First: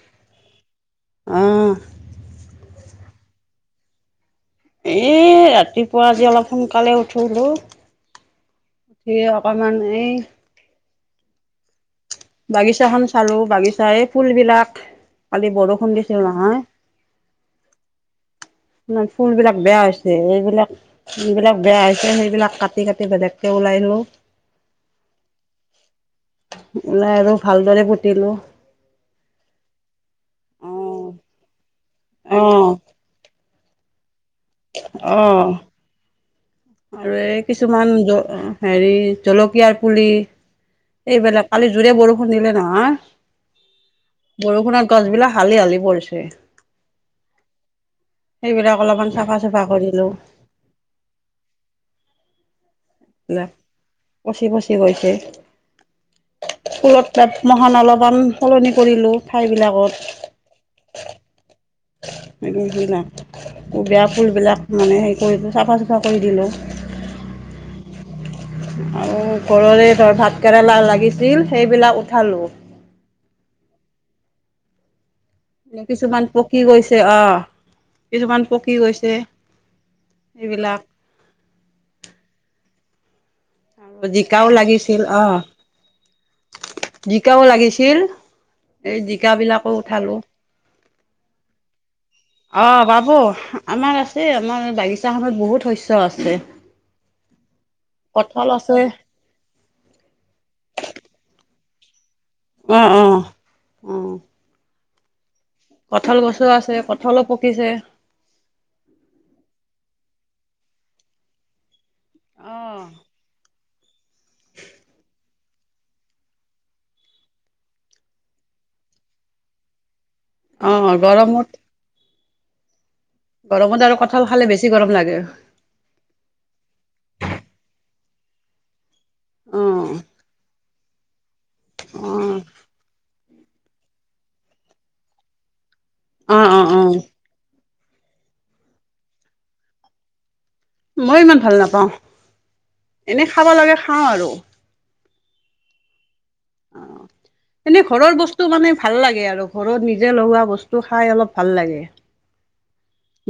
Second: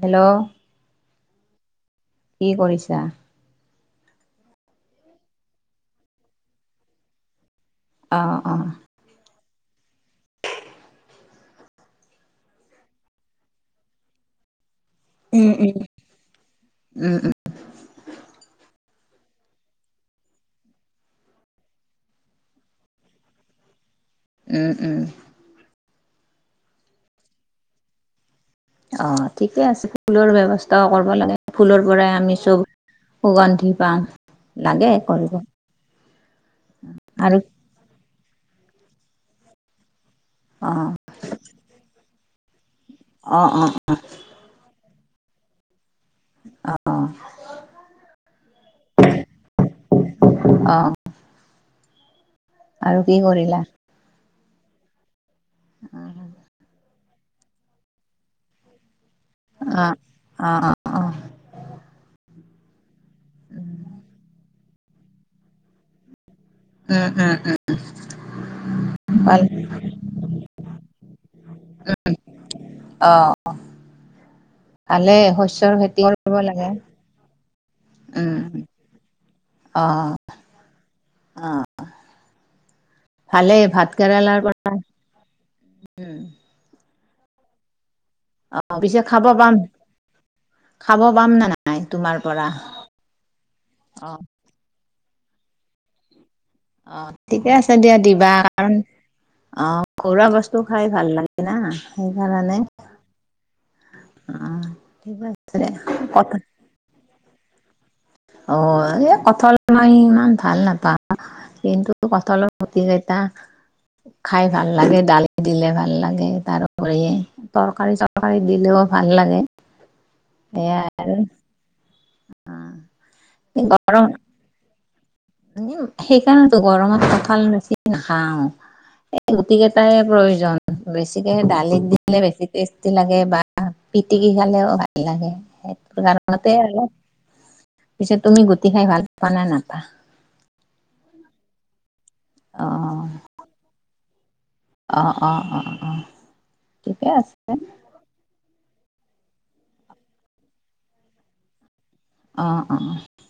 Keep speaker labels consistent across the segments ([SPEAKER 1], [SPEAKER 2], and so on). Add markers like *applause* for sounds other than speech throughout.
[SPEAKER 1] Hello?
[SPEAKER 2] অঁহ।
[SPEAKER 1] কি কৰিছা?
[SPEAKER 2] এই ৰাতিপুৱা আজি অলপ সোনকালে উঠলোঁ।
[SPEAKER 1] অ' অ'।
[SPEAKER 2] সেই অকণমান এই বাগিছাখন চালো, বাগিচা এই ফুলবিলাক কালি বৰষুণ দিছিলো নহয়।
[SPEAKER 1] ওম ও।
[SPEAKER 2] তোমাৰ ফুলবিলাক বেয়া হৈছে এইবিলাক। যিবিলাক বেয়া হৈছে সেইবিলাক কাটি কাটি বেলেগকে ওলাই লো।
[SPEAKER 1] ওম ওম।
[SPEAKER 2] ওলাই আৰু ভালদৰে পুতিলো।
[SPEAKER 1] অ' ঠিকে আছে ফুলৰ ব্যৱস্থাও কৰিব
[SPEAKER 2] অ',
[SPEAKER 1] লাগে। ফুলৰ পৰাই আমি চব
[SPEAKER 2] অ',
[SPEAKER 1] সুগন্ধি পাও লাগে কৰিব।
[SPEAKER 2] অ', আৰু এই কিছুমান হেৰি জলকীয়াৰ পুলি
[SPEAKER 1] অ'।
[SPEAKER 2] এইবিলাক কালি জোৰে বৰষুণ দিলে নহয়।
[SPEAKER 1] অ' অ' অ'।
[SPEAKER 2] বৰষুণত গছ বিলাক হালি হালি পৰিছে। সেইবিলাক অলপমান চাফা চফা কৰিলো।
[SPEAKER 1] অ'। আৰু কি কৰিলা।
[SPEAKER 2] পচি পচি গৈছে।
[SPEAKER 1] *inaudible*
[SPEAKER 2] স্কুলত মহান অলপমান সলনি কৰিলোঁ
[SPEAKER 1] অ
[SPEAKER 2] ঠাইবিলাকত।
[SPEAKER 1] অ অ
[SPEAKER 2] বেয়া ফুল বিলাক। মানে হেৰি কৰিলো চাফা চুফা কৰি দিলোঁ।
[SPEAKER 1] উম উম উম।
[SPEAKER 2] আৰু
[SPEAKER 1] ভাল
[SPEAKER 2] ঘৰৰে ধৰ ভাত কেৰেলা লাগিছিল সেইবিলাক উঠালো।
[SPEAKER 1] অ অ' পালে
[SPEAKER 2] এ কিছুমান পকি গৈছে অ'।
[SPEAKER 1] উম
[SPEAKER 2] কিছুমান পকি গৈছে
[SPEAKER 1] অ
[SPEAKER 2] এইবিলাক।
[SPEAKER 1] অ'। ভালেই ভাত কেৰেলাৰ
[SPEAKER 2] জিকাও
[SPEAKER 1] পৰা
[SPEAKER 2] লাগিছিল অ'
[SPEAKER 1] উম
[SPEAKER 2] জিকাও লাগিছিল।
[SPEAKER 1] অ
[SPEAKER 2] এই
[SPEAKER 1] পিছে খাব
[SPEAKER 2] জিকা
[SPEAKER 1] পাম
[SPEAKER 2] বিলাকো উঠালো।
[SPEAKER 1] খাব পাম নে নাই। নাই তোমাৰ পৰা।
[SPEAKER 2] অ' বাব আমাৰ
[SPEAKER 1] অ
[SPEAKER 2] আছে আমাৰ বাগিচা খনত বহুত শস্য আছে।
[SPEAKER 1] অ' ঠিকে আছে দিয়া দিবা
[SPEAKER 2] কঁঠাল
[SPEAKER 1] কাৰণ।
[SPEAKER 2] আছে
[SPEAKER 1] অ' ঘৰুৱা বস্তু খাই ভাল লাগে না। সেইকাৰণে
[SPEAKER 2] অ', অ',
[SPEAKER 1] অহ দিবা।
[SPEAKER 2] কঠাল গছো আছে কঠালো পকিছে।
[SPEAKER 1] অ এই কঠল মই ইমান ভাল নাপাওঁ কিন্তু। কঠালৰ গুটিকেইতা খাই ভাল লাগে ডাল। দিলে ভাল লাগে তাৰোপৰি তৰকাৰী চৰকাৰী দিলেও ভাল লাগে। এয়া
[SPEAKER 2] অঁ গৰমত। গৰমত আৰু কঁঠাল খালে বেছি গৰম লাগে।
[SPEAKER 1] সেইকাৰনেতো গৰমত কঁঠাল মুচি নাখাওঁ। এই গোটেই
[SPEAKER 2] অ',
[SPEAKER 1] কেইটাই প্ৰয়োজন বেছিকে দালিত দিলে
[SPEAKER 2] অ',
[SPEAKER 1] বেছিকে। লাগে বা পিটিকি খালেও ভাল লাগে সেইটো
[SPEAKER 2] অ',
[SPEAKER 1] কাৰণতে
[SPEAKER 2] অ', অ',
[SPEAKER 1] অলপ। পিছেত তুমি গুটি খাই ভাল পা নে নাপা।
[SPEAKER 2] মই ইমান ভাল নাপাওঁ
[SPEAKER 1] অ
[SPEAKER 2] এনে খাব লগে খাওঁ আৰু।
[SPEAKER 1] অ অ অ অ ঠিকে আছে।
[SPEAKER 2] এনেই ঘৰৰ বস্তু মানে ভাল লাগে আৰু ঘৰত নিজে লগোৱা বস্তু খাই অলপ ভাল লাগে।
[SPEAKER 1] অঁ অঁ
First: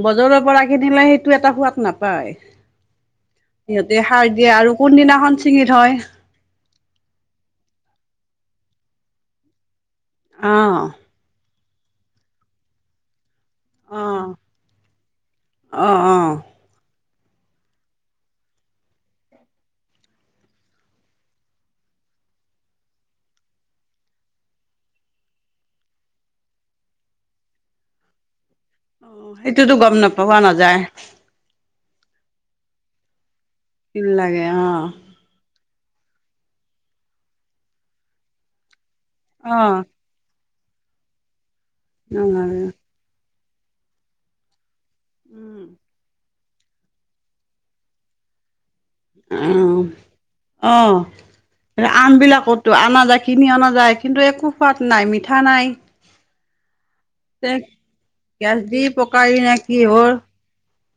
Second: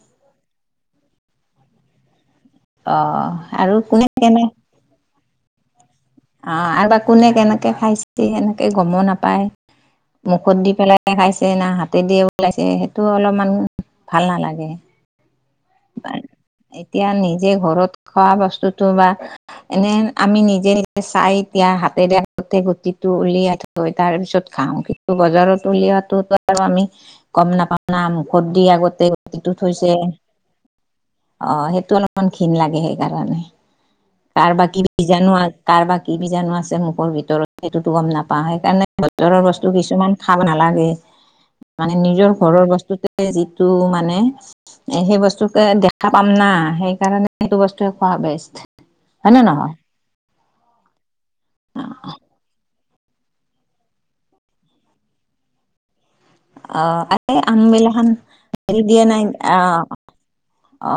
[SPEAKER 2] বজৰৰ পৰা কিনিলে সেইটো এটা সোৱাদ নাপায়
[SPEAKER 1] অ আৰু
[SPEAKER 2] সিহঁতে
[SPEAKER 1] কোনে
[SPEAKER 2] সাৰ
[SPEAKER 1] কেনে
[SPEAKER 2] দিয়ে আৰু কোনদিনাখন ছিঙি থয়
[SPEAKER 1] অ আৰু বা কোনে কেনেকে খাইছে এনেকে গম নাপায় মুখত দি
[SPEAKER 2] অ',
[SPEAKER 1] পেলাই খাইছে না হাতে দিয়ে ওলাইছে সেইটো অলপমান ভাল
[SPEAKER 2] অ',
[SPEAKER 1] নালাগে
[SPEAKER 2] অ অ
[SPEAKER 1] এতিয়া নিজে ঘৰত খোৱা বস্তুতটো বা এনে আমি নিজে নি চাই দিয়া হাতেৰে *unintelligible* গুটিটো উলিয়াই থাক গৈ তাৰ পিছত খাওঁ কিন্তু বজাৰত উলওৱাটোতো আৰু আমি গম নাপাওঁ না মুখত দি আগত
[SPEAKER 2] অ সেইটোতো গম নাপাও কোৱা নাযায়
[SPEAKER 1] অ সেইটো অলপমান ঘীণ লাগে সেইকাৰণে
[SPEAKER 2] তিল লাগে
[SPEAKER 1] কাৰ বা কি
[SPEAKER 2] অ',
[SPEAKER 1] বীজাণু কাৰ বা কি বীজাণু আছে মুখৰ ভিতৰত সেইটোতো গম নাপাওঁ সেইকাৰণে বজাৰৰ বস্তু
[SPEAKER 2] অ',
[SPEAKER 1] কিছুমান খাব নালাগে মানে নিজৰ
[SPEAKER 2] নালাগে
[SPEAKER 1] ঘৰৰ বস্তু যিটো মানে সেই
[SPEAKER 2] উম,
[SPEAKER 1] বস্তুকে দেখা পাম না সেইকাৰণে সেইটো বস্তুৱয়ে খোৱা বেষ্ট হয় নে নহয়
[SPEAKER 2] আহ আহ আমবিলাকো টো অনা যায় কিনি অনা যায় কিন্তু একো সোৱাদ নাই মিঠা নাই
[SPEAKER 1] অ আ
[SPEAKER 2] তে
[SPEAKER 1] আমবিলাখান
[SPEAKER 2] গেছ দি
[SPEAKER 1] হেৰি দিয়ে নাই
[SPEAKER 2] পকাই নে
[SPEAKER 1] অ
[SPEAKER 2] কি হ'ল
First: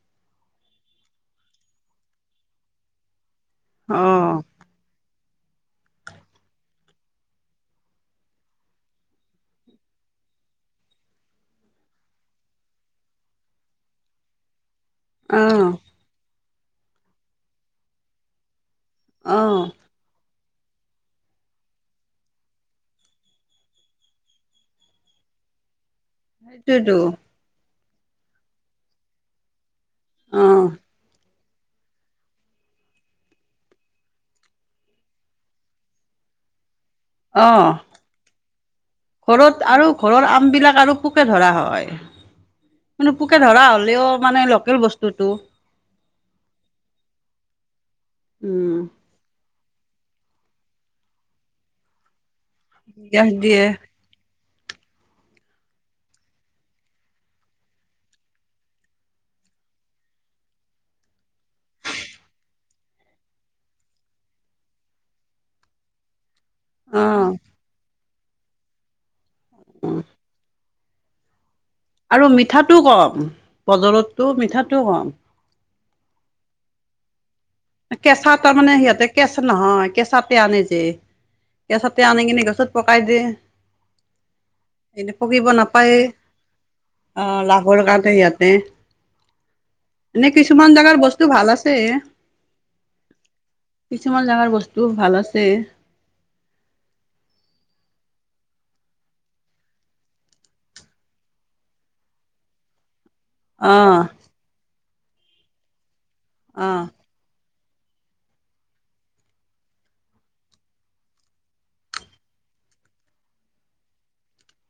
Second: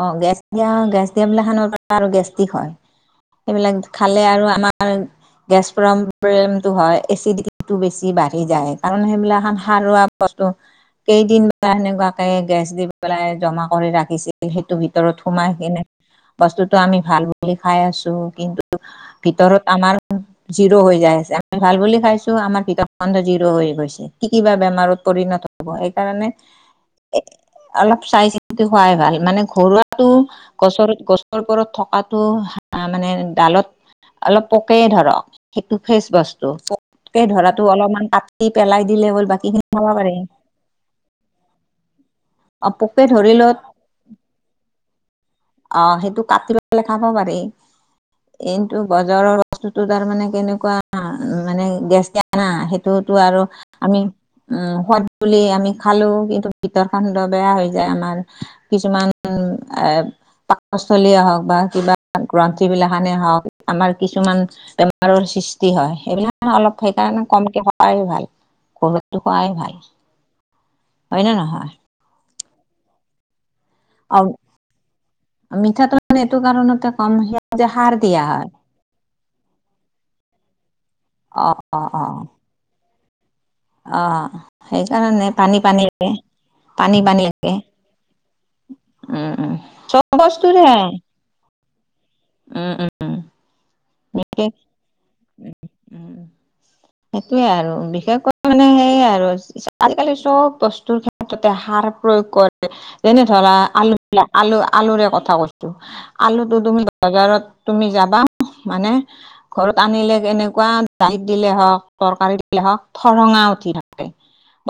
[SPEAKER 1] অ গেছ দিয়া গেছ দিয়া বোলে খানৰ পৰা আৰু গেষ্টিক হয় এইবিলাক খালে
[SPEAKER 2] অ',
[SPEAKER 1] আৰু আমাৰ গেছ প্ৰবলেমটো হয় এচিডিটিটো বেছি বাঢ়ি যায় কাৰণ সেইবিলাক সাৰুৱা বস্তু কেইদিন সেনেকুৱাকে গেছ দি পেলাই জমা কৰি ৰাখিছিল সেইটো ভিতৰত সোমাই
[SPEAKER 2] অ',
[SPEAKER 1] কিনে বস্তুতটো আমি ভাল বুলি খাই আছো কিন্তু ভিতৰত
[SPEAKER 2] অ',
[SPEAKER 1] আমাৰ জিৰো হৈ যাই আছে আমি ভাল বুলি খাইছো আমাৰ পিতড জিৰো হৈ গৈছে কি কিবা বেমাৰত পৰিণত হ'ব সেইকাৰণে
[SPEAKER 2] সেইটোৱেটো
[SPEAKER 1] অলপ চাই চিতি হোৱাই ভাল মানে ঘৰুৱাতটো
[SPEAKER 2] অ',
[SPEAKER 1] গছৰ গছ *unintelligible* ওপৰত থকাতটো মানে ডালত অলপ পোকে ধৰক সেইটো ফ্ৰেচ বস্তু পোকে
[SPEAKER 2] অ',
[SPEAKER 1] ধৰাটো অলপমান কাটি পেলাই দিলে হ'ল
[SPEAKER 2] ঘৰত
[SPEAKER 1] বাকীখিনি খাব
[SPEAKER 2] আৰু
[SPEAKER 1] পাৰি
[SPEAKER 2] ঘৰৰ আম বিলাক আৰু পোকে ধৰা হয়
[SPEAKER 1] অ
[SPEAKER 2] মানে পোকে
[SPEAKER 1] ধৰিলেও
[SPEAKER 2] ধৰা হ'ল ও মানে লোকেল বস্তু
[SPEAKER 1] অ সেইটো কাটি ললে খাব পাৰি এইটো
[SPEAKER 2] উম,
[SPEAKER 1] গছ জ্বৰৰ বস্তুতটো তাৰ মানে কেনেকুৱা মানে গেছ *unintelligible* সেইটোতো
[SPEAKER 2] গেছ
[SPEAKER 1] আৰু
[SPEAKER 2] দিয়ে
[SPEAKER 1] আমি উম সদ বুলি আমি খালো কিন্তু ভিতৰ খন্দ বেয়া হৈ যায় আমাৰ কিছুমান এ শাক-পাচলিয়ে হওক বা কিবা গ্ৰন্থি বিলাকখানে হওক আমাৰ কিছুমান বেমাৰৰ সৃষ্টি হয় সেইবিলাক অলপ সেইকাৰণে
[SPEAKER 2] অ',
[SPEAKER 1] কমকে খোৱাই ভাল ঘৰৰটো খোৱাই ভাল
[SPEAKER 2] হয়
[SPEAKER 1] হয় ন নহয়
[SPEAKER 2] আৰু মিঠাটো কম
[SPEAKER 1] অ
[SPEAKER 2] বজৰতটো মিঠাটো কম
[SPEAKER 1] মিঠাটো মানে এইটো কাৰণতে কম- যে সাৰ দিয়া
[SPEAKER 2] কেঁচা
[SPEAKER 1] হয়
[SPEAKER 2] তাৰ মানে সিহঁতে কেঁচা নহয় কেঁচাতে আনে যে,
[SPEAKER 1] অ অ
[SPEAKER 2] কেঁচাতে আনি কিনে গছত- পকাই দিয়ে।
[SPEAKER 1] অঁ সেইকাৰণে নে পানী পানীৰে-
[SPEAKER 2] অঁ লাভৰ কাৰণে ইয়াতে
[SPEAKER 1] উম উম চব
[SPEAKER 2] এনে
[SPEAKER 1] বস্তুৰে
[SPEAKER 2] কিছুমান জাগাৰ বস্তু- টো ভাল আছে।
[SPEAKER 1] উম উম'
[SPEAKER 2] কিছুমান জাগাৰ
[SPEAKER 1] বিশেষ
[SPEAKER 2] বস্তু ভাল আছে।
[SPEAKER 1] সেইটোৱে আৰু বিশেষকৈ মানে সেইয়ে আৰু- আজিকালি চব বস্তুৰ ক্ষেত্ৰতে সাৰ প্ৰয়োগ কৰে। যেনে ধৰা, আলু
[SPEAKER 2] আহ
[SPEAKER 1] বিলাক আলু -আলুৰে কথা কৈছো। আলুটো
[SPEAKER 2] আহ
[SPEAKER 1] তুমি বাজাৰত তুমি যাবা মানে- ঘৰত আনিলে কেনেকুৱা দাইত দিলে হওক তৰকাৰী দিলে হওঁক ঠৰঙা উঠি থা- কে।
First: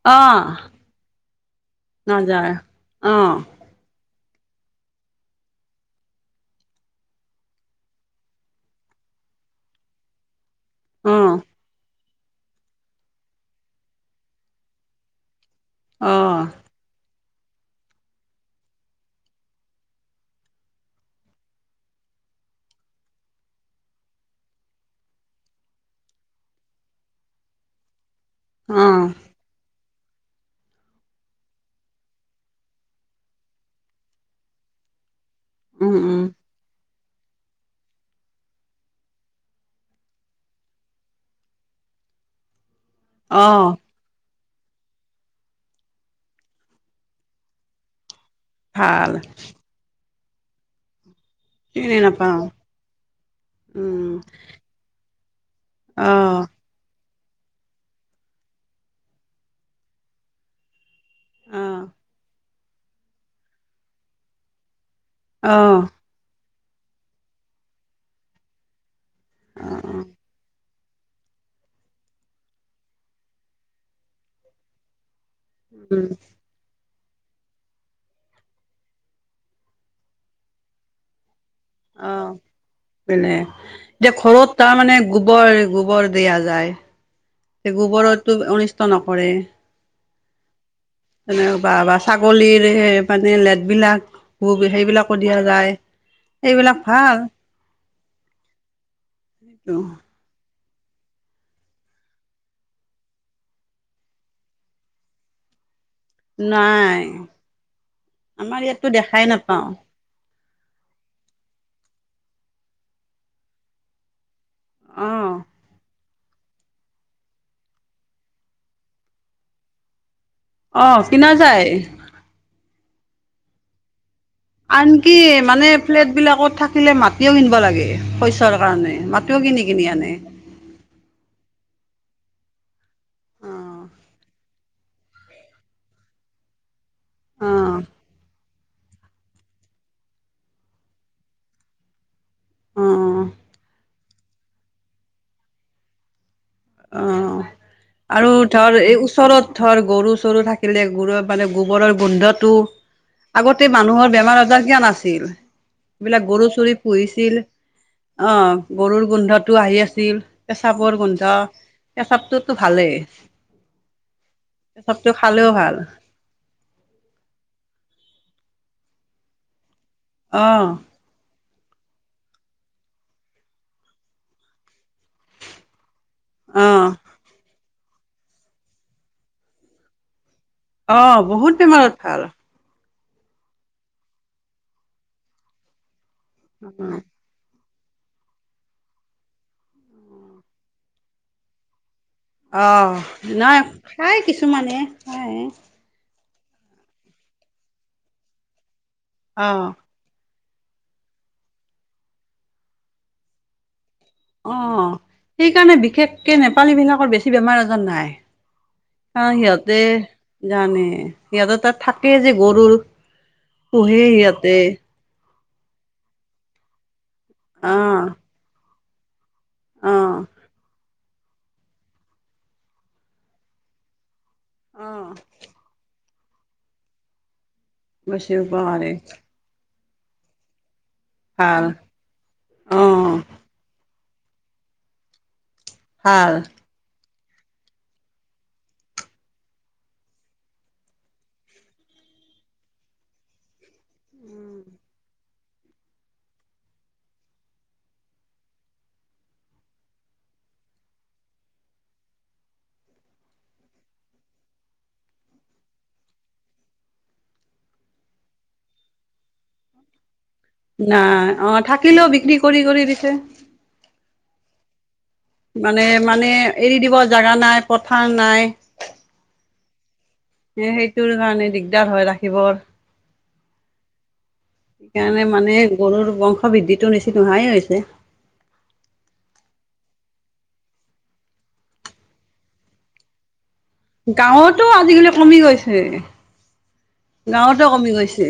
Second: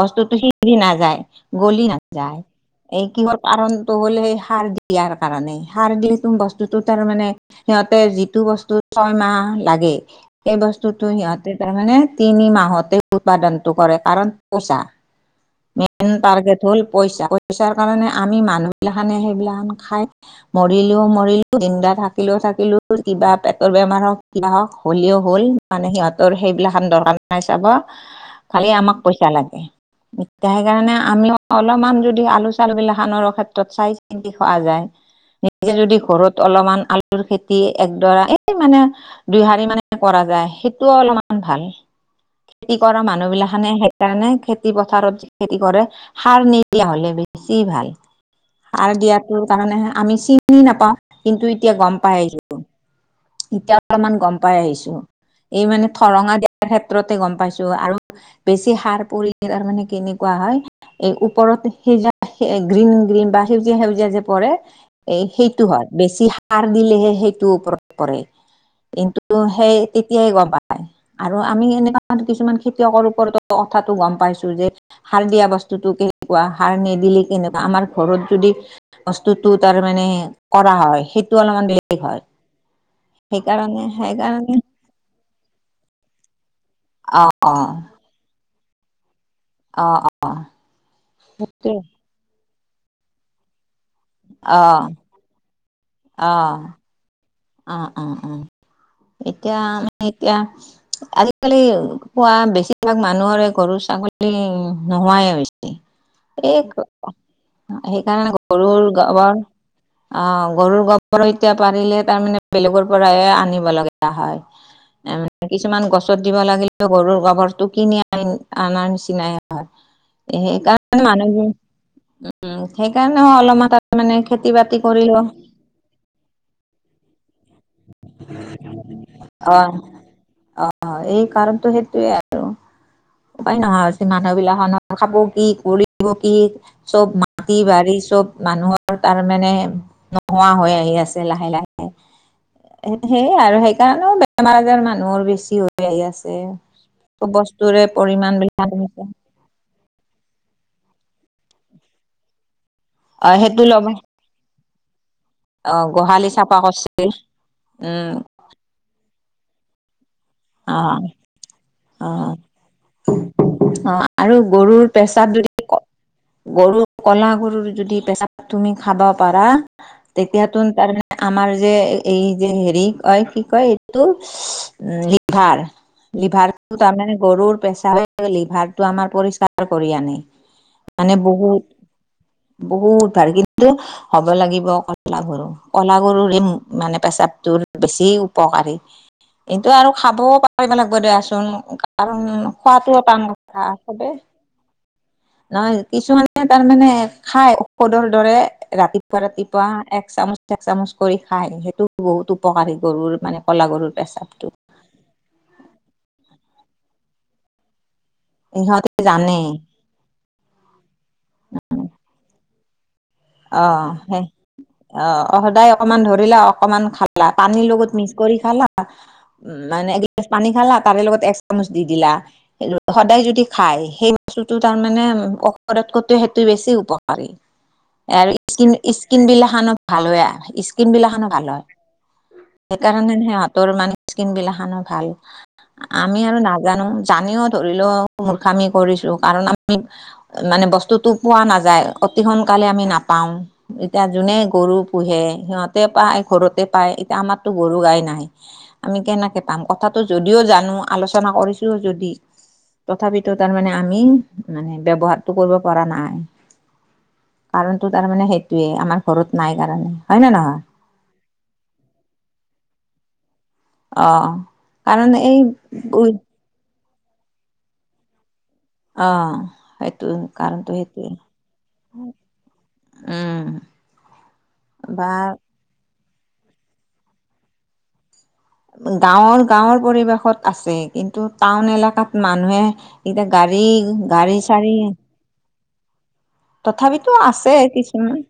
[SPEAKER 1] বস্তুটো
[SPEAKER 2] আহ
[SPEAKER 1] সিজি নাযায় গলি নাযায়, এই
[SPEAKER 2] আহ
[SPEAKER 1] কিহৰ কাৰণ- হ'ল সেই সাৰ দিয়াৰ কাৰণে সাৰ দিলেটো বস্তুতটো তাৰ মানে সিহঁতে যিটো বস্তুটো- ছয়মাহ লাগে। সেই বস্তুটো
[SPEAKER 2] আহ
[SPEAKER 1] সিহঁতে তাৰমানে- তিনি মাহতে উৎপাদনটো কৰে, কাৰণ প‌ইচা- মেইন
[SPEAKER 2] আহ
[SPEAKER 1] টাৰ্গেট হল পইচা পইচাৰ কাৰণে আমি মানুহ বিলাখানে সেইবিলাখন খাই- মৰিলোও মৰিলো জিন্দা থাকিলেও থাকিলোটো কিবা এটা- ৰ বেমাৰ হওক কিবা হওক হ'লেও হ'ল মানে সিহঁতৰ সেইবিলাকখান দৰকাৰ নাই চাব- খালি আমাক
[SPEAKER 2] আহ
[SPEAKER 1] পইচা লাগে। এতিয়াৰ কাৰণে আমিও অলপমান যদি আলু চালু গিলাখানৰ ক্ষেত্ৰত চাই চিন্তি খোৱা যায়-
[SPEAKER 2] *inaudible*
[SPEAKER 1] এতিয়া যদি
[SPEAKER 2] উম
[SPEAKER 1] ঘৰত অলমান আলুৰ খেতি একডৰা‌ এ- মানে দুই হাৰি মানে কৰা যায় সেইটোও অলমান ভাল। খেতি কৰা মানুহ
[SPEAKER 2] আহ
[SPEAKER 1] বিলাকখানে সেই- সেইকাৰণে খেতি পথাৰত খেতি কৰে সাৰ নিদিয়া হলে বেছি ভাল। সাৰ
[SPEAKER 2] ভাল
[SPEAKER 1] দিয়াটো কাৰণে আমি চিনি নাপাও কিন্তু এতিয়া
[SPEAKER 2] চিনি
[SPEAKER 1] গম পায়েই
[SPEAKER 2] নাপাওঁ
[SPEAKER 1] আহিছো। এতিয়া
[SPEAKER 2] উম
[SPEAKER 1] অলমান গম পাই আহিছো এই মানে ঠৰঙা
[SPEAKER 2] আহ
[SPEAKER 1] দিয়াৰ ক্ষেত্ৰতে গম পাই আৰু। বেছি সাৰ পৰিলে তাৰমানে কেনেকুৱা হয়- এই ওপৰত
[SPEAKER 2] আহ
[SPEAKER 1] সেই যে সে গ্ৰীণ গ্ৰীণ বা সেউজীয়া সেউজীয়া যে পৰে- এ সেইটো
[SPEAKER 2] আহ
[SPEAKER 1] হয় বেছি সাৰ দিলেহে সেইটোৰ ওপৰত পৰে কিন্তু- তো সেই
[SPEAKER 2] আহ
[SPEAKER 1] এতিয়াই গম পা- আৰু আমি সেনেকুৱা কিছুমান খেতিয়কৰ ওপৰতো কথাটো গম পাইছো যে, - সাৰ দিয়া বস্তুটো
[SPEAKER 2] উম
[SPEAKER 1] কেনেকুৱা সাৰ নিদিলে কেনেকুৱা আমাৰ ঘৰত যদি- বস্তুটো তাৰ মানে কৰা হয়, সেইটো অলমান বেলেগ। হয়
[SPEAKER 2] অঁ পেনে
[SPEAKER 1] সেইকাৰণে সেইকাৰণে
[SPEAKER 2] ঘৰত তাৰমানে গোবৰ গোবৰ দিয়া যায়।
[SPEAKER 1] অঁ'
[SPEAKER 2] গোবৰতটো অনিষ্ট নকৰে। তেনেকে বা
[SPEAKER 1] অ
[SPEAKER 2] বাচ- ছাগলীৰ সেই মানে লেটবিলাক
[SPEAKER 1] অ
[SPEAKER 2] সেইবিলাকো দিয়া যায়। এইবিলাক- হাঁ।
[SPEAKER 1] অঁ অঁ অঁ এতিয়া আমি এতিয়া- আজিকালি পোৱা বেছিভাগ মানুহৰে গৰু ছাগলী নোহোৱাই হৈছে।
[SPEAKER 2] *inaudible*
[SPEAKER 1] এই ক সেইকাৰণে
[SPEAKER 2] আমাৰ ইয়াততো
[SPEAKER 1] গৰুৰ
[SPEAKER 2] দেখাই
[SPEAKER 1] গাঁৱৰ-
[SPEAKER 2] নাপাওঁ।
[SPEAKER 1] অ গৰুৰ গবৰ এতিয়া পাৰিলে তাৰমানে বেলেগৰ পৰাহে আনিব লগা হয়
[SPEAKER 2] অ'
[SPEAKER 1] এ কিছুমান গছ ছত দিব লাগিলেও গৰুৰ গবৰ টো কিনি আন আনাৰ নিচিনাই হয় সেইকাৰণে
[SPEAKER 2] অ' কিনা
[SPEAKER 1] মানুহ
[SPEAKER 2] যায়।
[SPEAKER 1] *unintelligible* উ সেইকাৰণে অলপমান মানে খেতি বাতি কৰিলেও
[SPEAKER 2] ফ্লেটবিলাকত থাকিলে মাটিও কিনিব লাগে পইচাৰ কাৰণে মাটিও কিনি কিনি আনে
[SPEAKER 1] অ এই কাৰণটো সেইটোৱে আৰু উপায় নোহোৱা
[SPEAKER 2] অ'
[SPEAKER 1] হৈছে মানুহ বিলাখনৰ খাব কি কৰিব কি চব মাটি বাৰী চব মানুহৰ তাৰ মানে নোহোৱা হৈ আহি আছে লাহে লাহে হে
[SPEAKER 2] অ'
[SPEAKER 1] সেই আৰু সেইকাৰণেও বেমাৰ আজাৰ মানুহৰ বেছি হৈ আহি আছে চব
[SPEAKER 2] অ' অ'
[SPEAKER 1] বস্তুৰে
[SPEAKER 2] আৰু
[SPEAKER 1] পৰিমাণ বিলাক
[SPEAKER 2] ধৰ এই ওচৰত ধৰ গৰু চৰু থাকিলে গৰু মানে গোবৰৰ গোন্ধটো
[SPEAKER 1] অ সেইটো
[SPEAKER 2] আগতে
[SPEAKER 1] ল'বা
[SPEAKER 2] মানুহৰ বেমাৰ আজাৰ কিয়া নাছিল
[SPEAKER 1] অ
[SPEAKER 2] বিলাক
[SPEAKER 1] গোহালি
[SPEAKER 2] গৰু
[SPEAKER 1] চাফা
[SPEAKER 2] চুৰি
[SPEAKER 1] কৰিছিল
[SPEAKER 2] পুহিছিল
[SPEAKER 1] উম
[SPEAKER 2] অ গৰুৰ গোন্ধটো আহি আছিল
[SPEAKER 1] অ
[SPEAKER 2] পেচাবৰ গোন্ধ
[SPEAKER 1] অ
[SPEAKER 2] পেচাবটোতো ভালেই
[SPEAKER 1] অ আৰু গৰুৰ
[SPEAKER 2] পেচাবটো
[SPEAKER 1] পেচাপ
[SPEAKER 2] খালেও
[SPEAKER 1] যদি
[SPEAKER 2] ভাল
[SPEAKER 1] ক গৰু ক'লা গৰুৰ যদি পেচাব তুমি খাব পাৰা
[SPEAKER 2] অ
[SPEAKER 1] তেতিয়াতো টোন কাৰনে আমাৰ যে এই যে হেৰি কয় কি কয় এইটো উ ভাৰ লিভাৰ
[SPEAKER 2] অ
[SPEAKER 1] তামানে গৰুৰ পেছাবে লিভাৰটো আমাৰ পৰিষ্কাৰ কৰি আনে
[SPEAKER 2] অ
[SPEAKER 1] মানে বহুত
[SPEAKER 2] বেমাৰত ভাল
[SPEAKER 1] বহুত পাৰিলেতো হ'ব লাগিব কলা গৰু কলা গৰুৰে মানে পেচাবটোৰ বেছি উপকাৰী ইটো আৰু খাবও পাৰিব লাগব দিয়াচোন কাৰণ খোৱাটো তান কথা চবেই
[SPEAKER 2] মানে খাই
[SPEAKER 1] এ কিছুমানে তাৰ মানে খাই ঔষধৰ দৰে ৰাতিপুৱা
[SPEAKER 2] অ
[SPEAKER 1] ৰাতিপুৱা এক চামুচ এক চামুচ কৰি খায় সেইটো বহুত উপকাৰী গৰুৰ মানে ক'লা গৰুৰ পেচাব
[SPEAKER 2] অ সেইকাৰণে বিশেষকে নেপালী বিলাকৰ বেছি বেমাৰ আজাৰ নাই
[SPEAKER 1] সিহঁতে
[SPEAKER 2] অ
[SPEAKER 1] জানে
[SPEAKER 2] সিহঁতে জানে সিহঁতৰ তাত থাকেই যে গৰুৰ
[SPEAKER 1] অ
[SPEAKER 2] পোহে
[SPEAKER 1] সেই
[SPEAKER 2] সিহঁতে
[SPEAKER 1] অ সদায় অকমান ধৰিলে অকমান খাল লা পানীৰ
[SPEAKER 2] অ
[SPEAKER 1] লগত মিক্স কৰি খালা উ মানে
[SPEAKER 2] অ
[SPEAKER 1] এগিলাছ পানী খালা তাৰে লগত এক চামুচ দি দিলা এ সদায় যদি খায় সেইব স্তুটো
[SPEAKER 2] অ
[SPEAKER 1] তাৰমানে ঔষধ কতোৱে সেইটো বেছি উপকাৰী এৰ
[SPEAKER 2] বেছি
[SPEAKER 1] স্কিন
[SPEAKER 2] উপকাৰী
[SPEAKER 1] স্কিন বিলাক খনো ভাল হয় আৰু স্কিন বিলাক খানো ভাল হয়
[SPEAKER 2] অ
[SPEAKER 1] সেইকাৰণে সিহঁতৰ মানে স্কিন বিলাখানো ভাল আমি
[SPEAKER 2] ভাল
[SPEAKER 1] আৰু না জানো জানিও ধৰিলেও মুৰ্খামি কৰিছো কাৰণ আমি অ মানে বস্তুতটো পোৱা নাযায় অতি সোনকালে আমি না পাও এতিয়া যোনে গৰু পোহে সিহঁত তে পায় ঘৰতে পায় এতিয়া আমাৰতো গৰু গাই নাই আমি কেনেকে পাম কথাটো যদিও জানো আলোচনা কৰিছো যদি তথাপিতো তাৰমানে আমি মানে ব্যৱহাৰতটো কৰিব পৰা নাই কাৰণটো তাৰমানে সেইটোয়ে আমাৰ ঘৰত নাই কাৰণে হয় নে নহয়
[SPEAKER 2] নাই অ থাকিলেও বিক্ৰী কৰি কৰি দিছে
[SPEAKER 1] অ কাৰণ এই
[SPEAKER 2] মানে
[SPEAKER 1] উই
[SPEAKER 2] মানে এৰি দিব জাগা নাই পথাৰ নাই।
[SPEAKER 1] অঁ সেইটোৱে।
[SPEAKER 2] এ সেইটোৰ কাৰণে দিগদাৰ হয় ৰাখিবৰ।
[SPEAKER 1] উম বা
[SPEAKER 2] সেইকাৰণে মানে গৰুৰ বংশ বৃদ্ধিটো নিচি নোহোৱাই হৈছে।
[SPEAKER 1] গাঁৱৰ গাঁৱৰ পৰিৱেশত আছে, কিন্তু টাউন এলেকাত মানুহে। এতিয়া গাড়ী গাড়ী
[SPEAKER 2] গাঁৱতো
[SPEAKER 1] চাড়ী।
[SPEAKER 2] আজিকালি কমি গৈছে।
[SPEAKER 1] তথাপিতো আছে
[SPEAKER 2] গাঁৱতো কমি
[SPEAKER 1] কিছুমান,
[SPEAKER 2] গৈছে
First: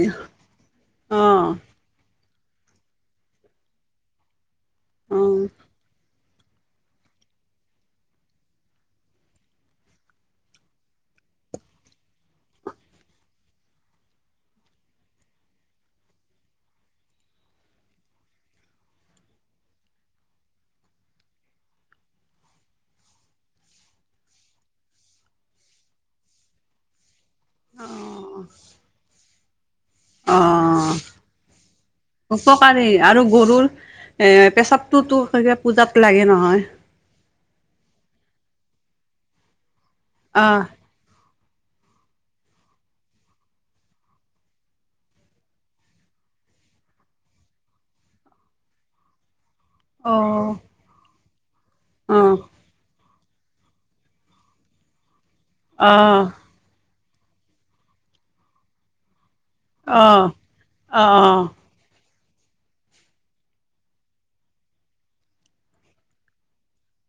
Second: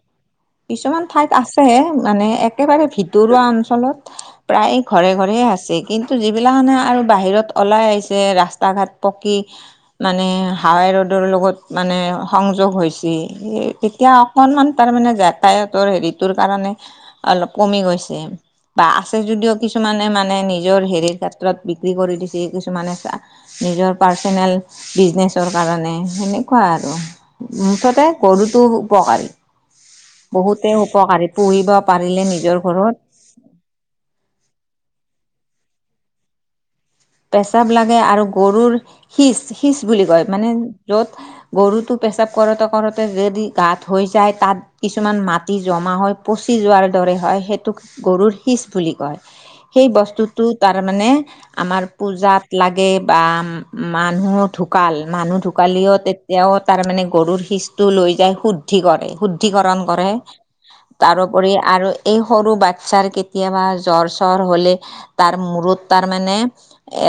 [SPEAKER 1] কিছুমান
[SPEAKER 2] অ
[SPEAKER 1] ঠাইত আছে মানে এক। একেবাৰে ভিতৰুৱা অঞ্চলত প্ৰায় ঘৰে
[SPEAKER 2] অ
[SPEAKER 1] ঘৰে আছে কিন্তু যি। এগলা খানে আৰু বাহিৰত ওলাই আহিছে ৰাস্তা ঘাট পকি। মানে হাৱাই ৰ'দৰ লগত মানে সংযোগ হৈছ। তেতিয়া অকনমান তাৰমানে যাতায়তৰ হেৰিটোৰ কাৰণে। অলপ কমি গৈছে। বা আছে যদিও কিছুমানে মানে নিজৰ হেৰিৰ ক্ষেত্ৰত বিক্ৰী কৰি দিছে কিছুমানে *inaudible* নিজৰ পাৰ্চনেল বিজনেছৰ কাৰণে সেনেকুৱা আৰু। তা গৰুতো উপকাৰী।
[SPEAKER 2] অ
[SPEAKER 1] বহুতে
[SPEAKER 2] অ
[SPEAKER 1] উপকাৰী পুহিব পাৰিলে নিজৰ
[SPEAKER 2] উপকাৰী
[SPEAKER 1] ঘৰত।
[SPEAKER 2] আৰু গৰুৰ। পেচাবটোতো সক পূজাত লাগে নহয়।
[SPEAKER 1] পেচাব লাগে আৰু গৰুৰ শিচ শিচ বুলি কয় মানে।
[SPEAKER 2] আহ
[SPEAKER 1] য'ত গৰুটো পেচাব কৰোঁতে কৰোঁতে যদি গাত হৈ যায় তাত। কিছুমান মাটি জমা হয় পচি যোৱাৰ দৰে হয় সেইটোক। গৰুৰ সিচ বুলি কয়। সেই
[SPEAKER 2] অ
[SPEAKER 1] বস্তুটো তাৰ মানে আমাৰ
[SPEAKER 2] অ
[SPEAKER 1] পূজাত লাগে। বা মানুহ ঢুকাল মানুহ
[SPEAKER 2] অ অ
[SPEAKER 1] ঢুকালিও তেতিয়াও। তাৰ মানে গৰুৰ শিচটো লৈ যায় শুদ্ধি কৰে শুদ। তিকৰণ কৰে
[SPEAKER 2] অ অ
[SPEAKER 1] তাৰোপৰি আৰু। এই সৰু বাচ্ছাৰ কেতিয়াবা জ্বৰ চৰ হলে তাৰ মূৰত তাৰ মানে।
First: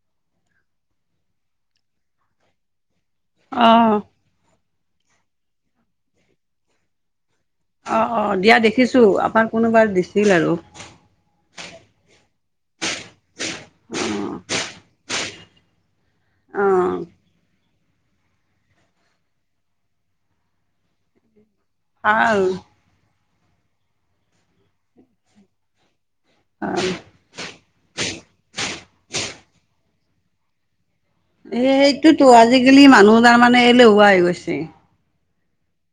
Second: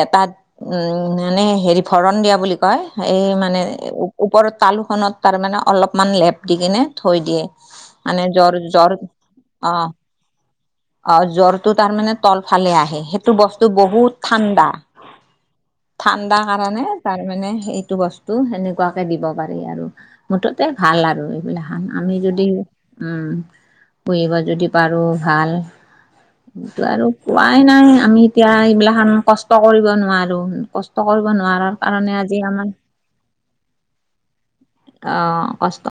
[SPEAKER 1] এটাত উম মানে হেৰি ভৰণ দিয়া বুলি কয় এই মানে।
[SPEAKER 2] অ
[SPEAKER 1] ওপৰৰত তালো খত তাৰ মানে অলপমান লেপ দি কিনে থৈ দিয়ে।
[SPEAKER 2] অ,
[SPEAKER 1] মানে
[SPEAKER 2] অ
[SPEAKER 1] জ্বৰ
[SPEAKER 2] দিয়া
[SPEAKER 1] জ্বৰ
[SPEAKER 2] দেখিছো আপাৰ কোনোবাৰ দিছিল আৰু।
[SPEAKER 1] অ জ্বৰটো তাৰমানে তলফালে আহে, সেইটো বস্তু বহুত
[SPEAKER 2] অ
[SPEAKER 1] ঠাণ্ডা। ঠাণ্ডা
[SPEAKER 2] অ
[SPEAKER 1] কাৰণে তাৰ মানে এইটো বস। তো সেনেকুৱাকে দিব পাৰি আৰু মুঠতে ভাল আৰু এইবিলাখান, আমি
[SPEAKER 2] ভাল
[SPEAKER 1] যদি। উম পুহিব যদি পাৰোঁ ভাল। সটো
[SPEAKER 2] ভাল
[SPEAKER 1] আৰু কোৱাই নাই আমি এতিয়া এইবিলাখান কষ্ট কৰিব নোৱাৰো কচ।
[SPEAKER 2] এই সেইটোতো আজিকালি মানুহ তাৰমানে এলেহুৱা হৈ গৈছে।
[SPEAKER 1] অ কষ্ট।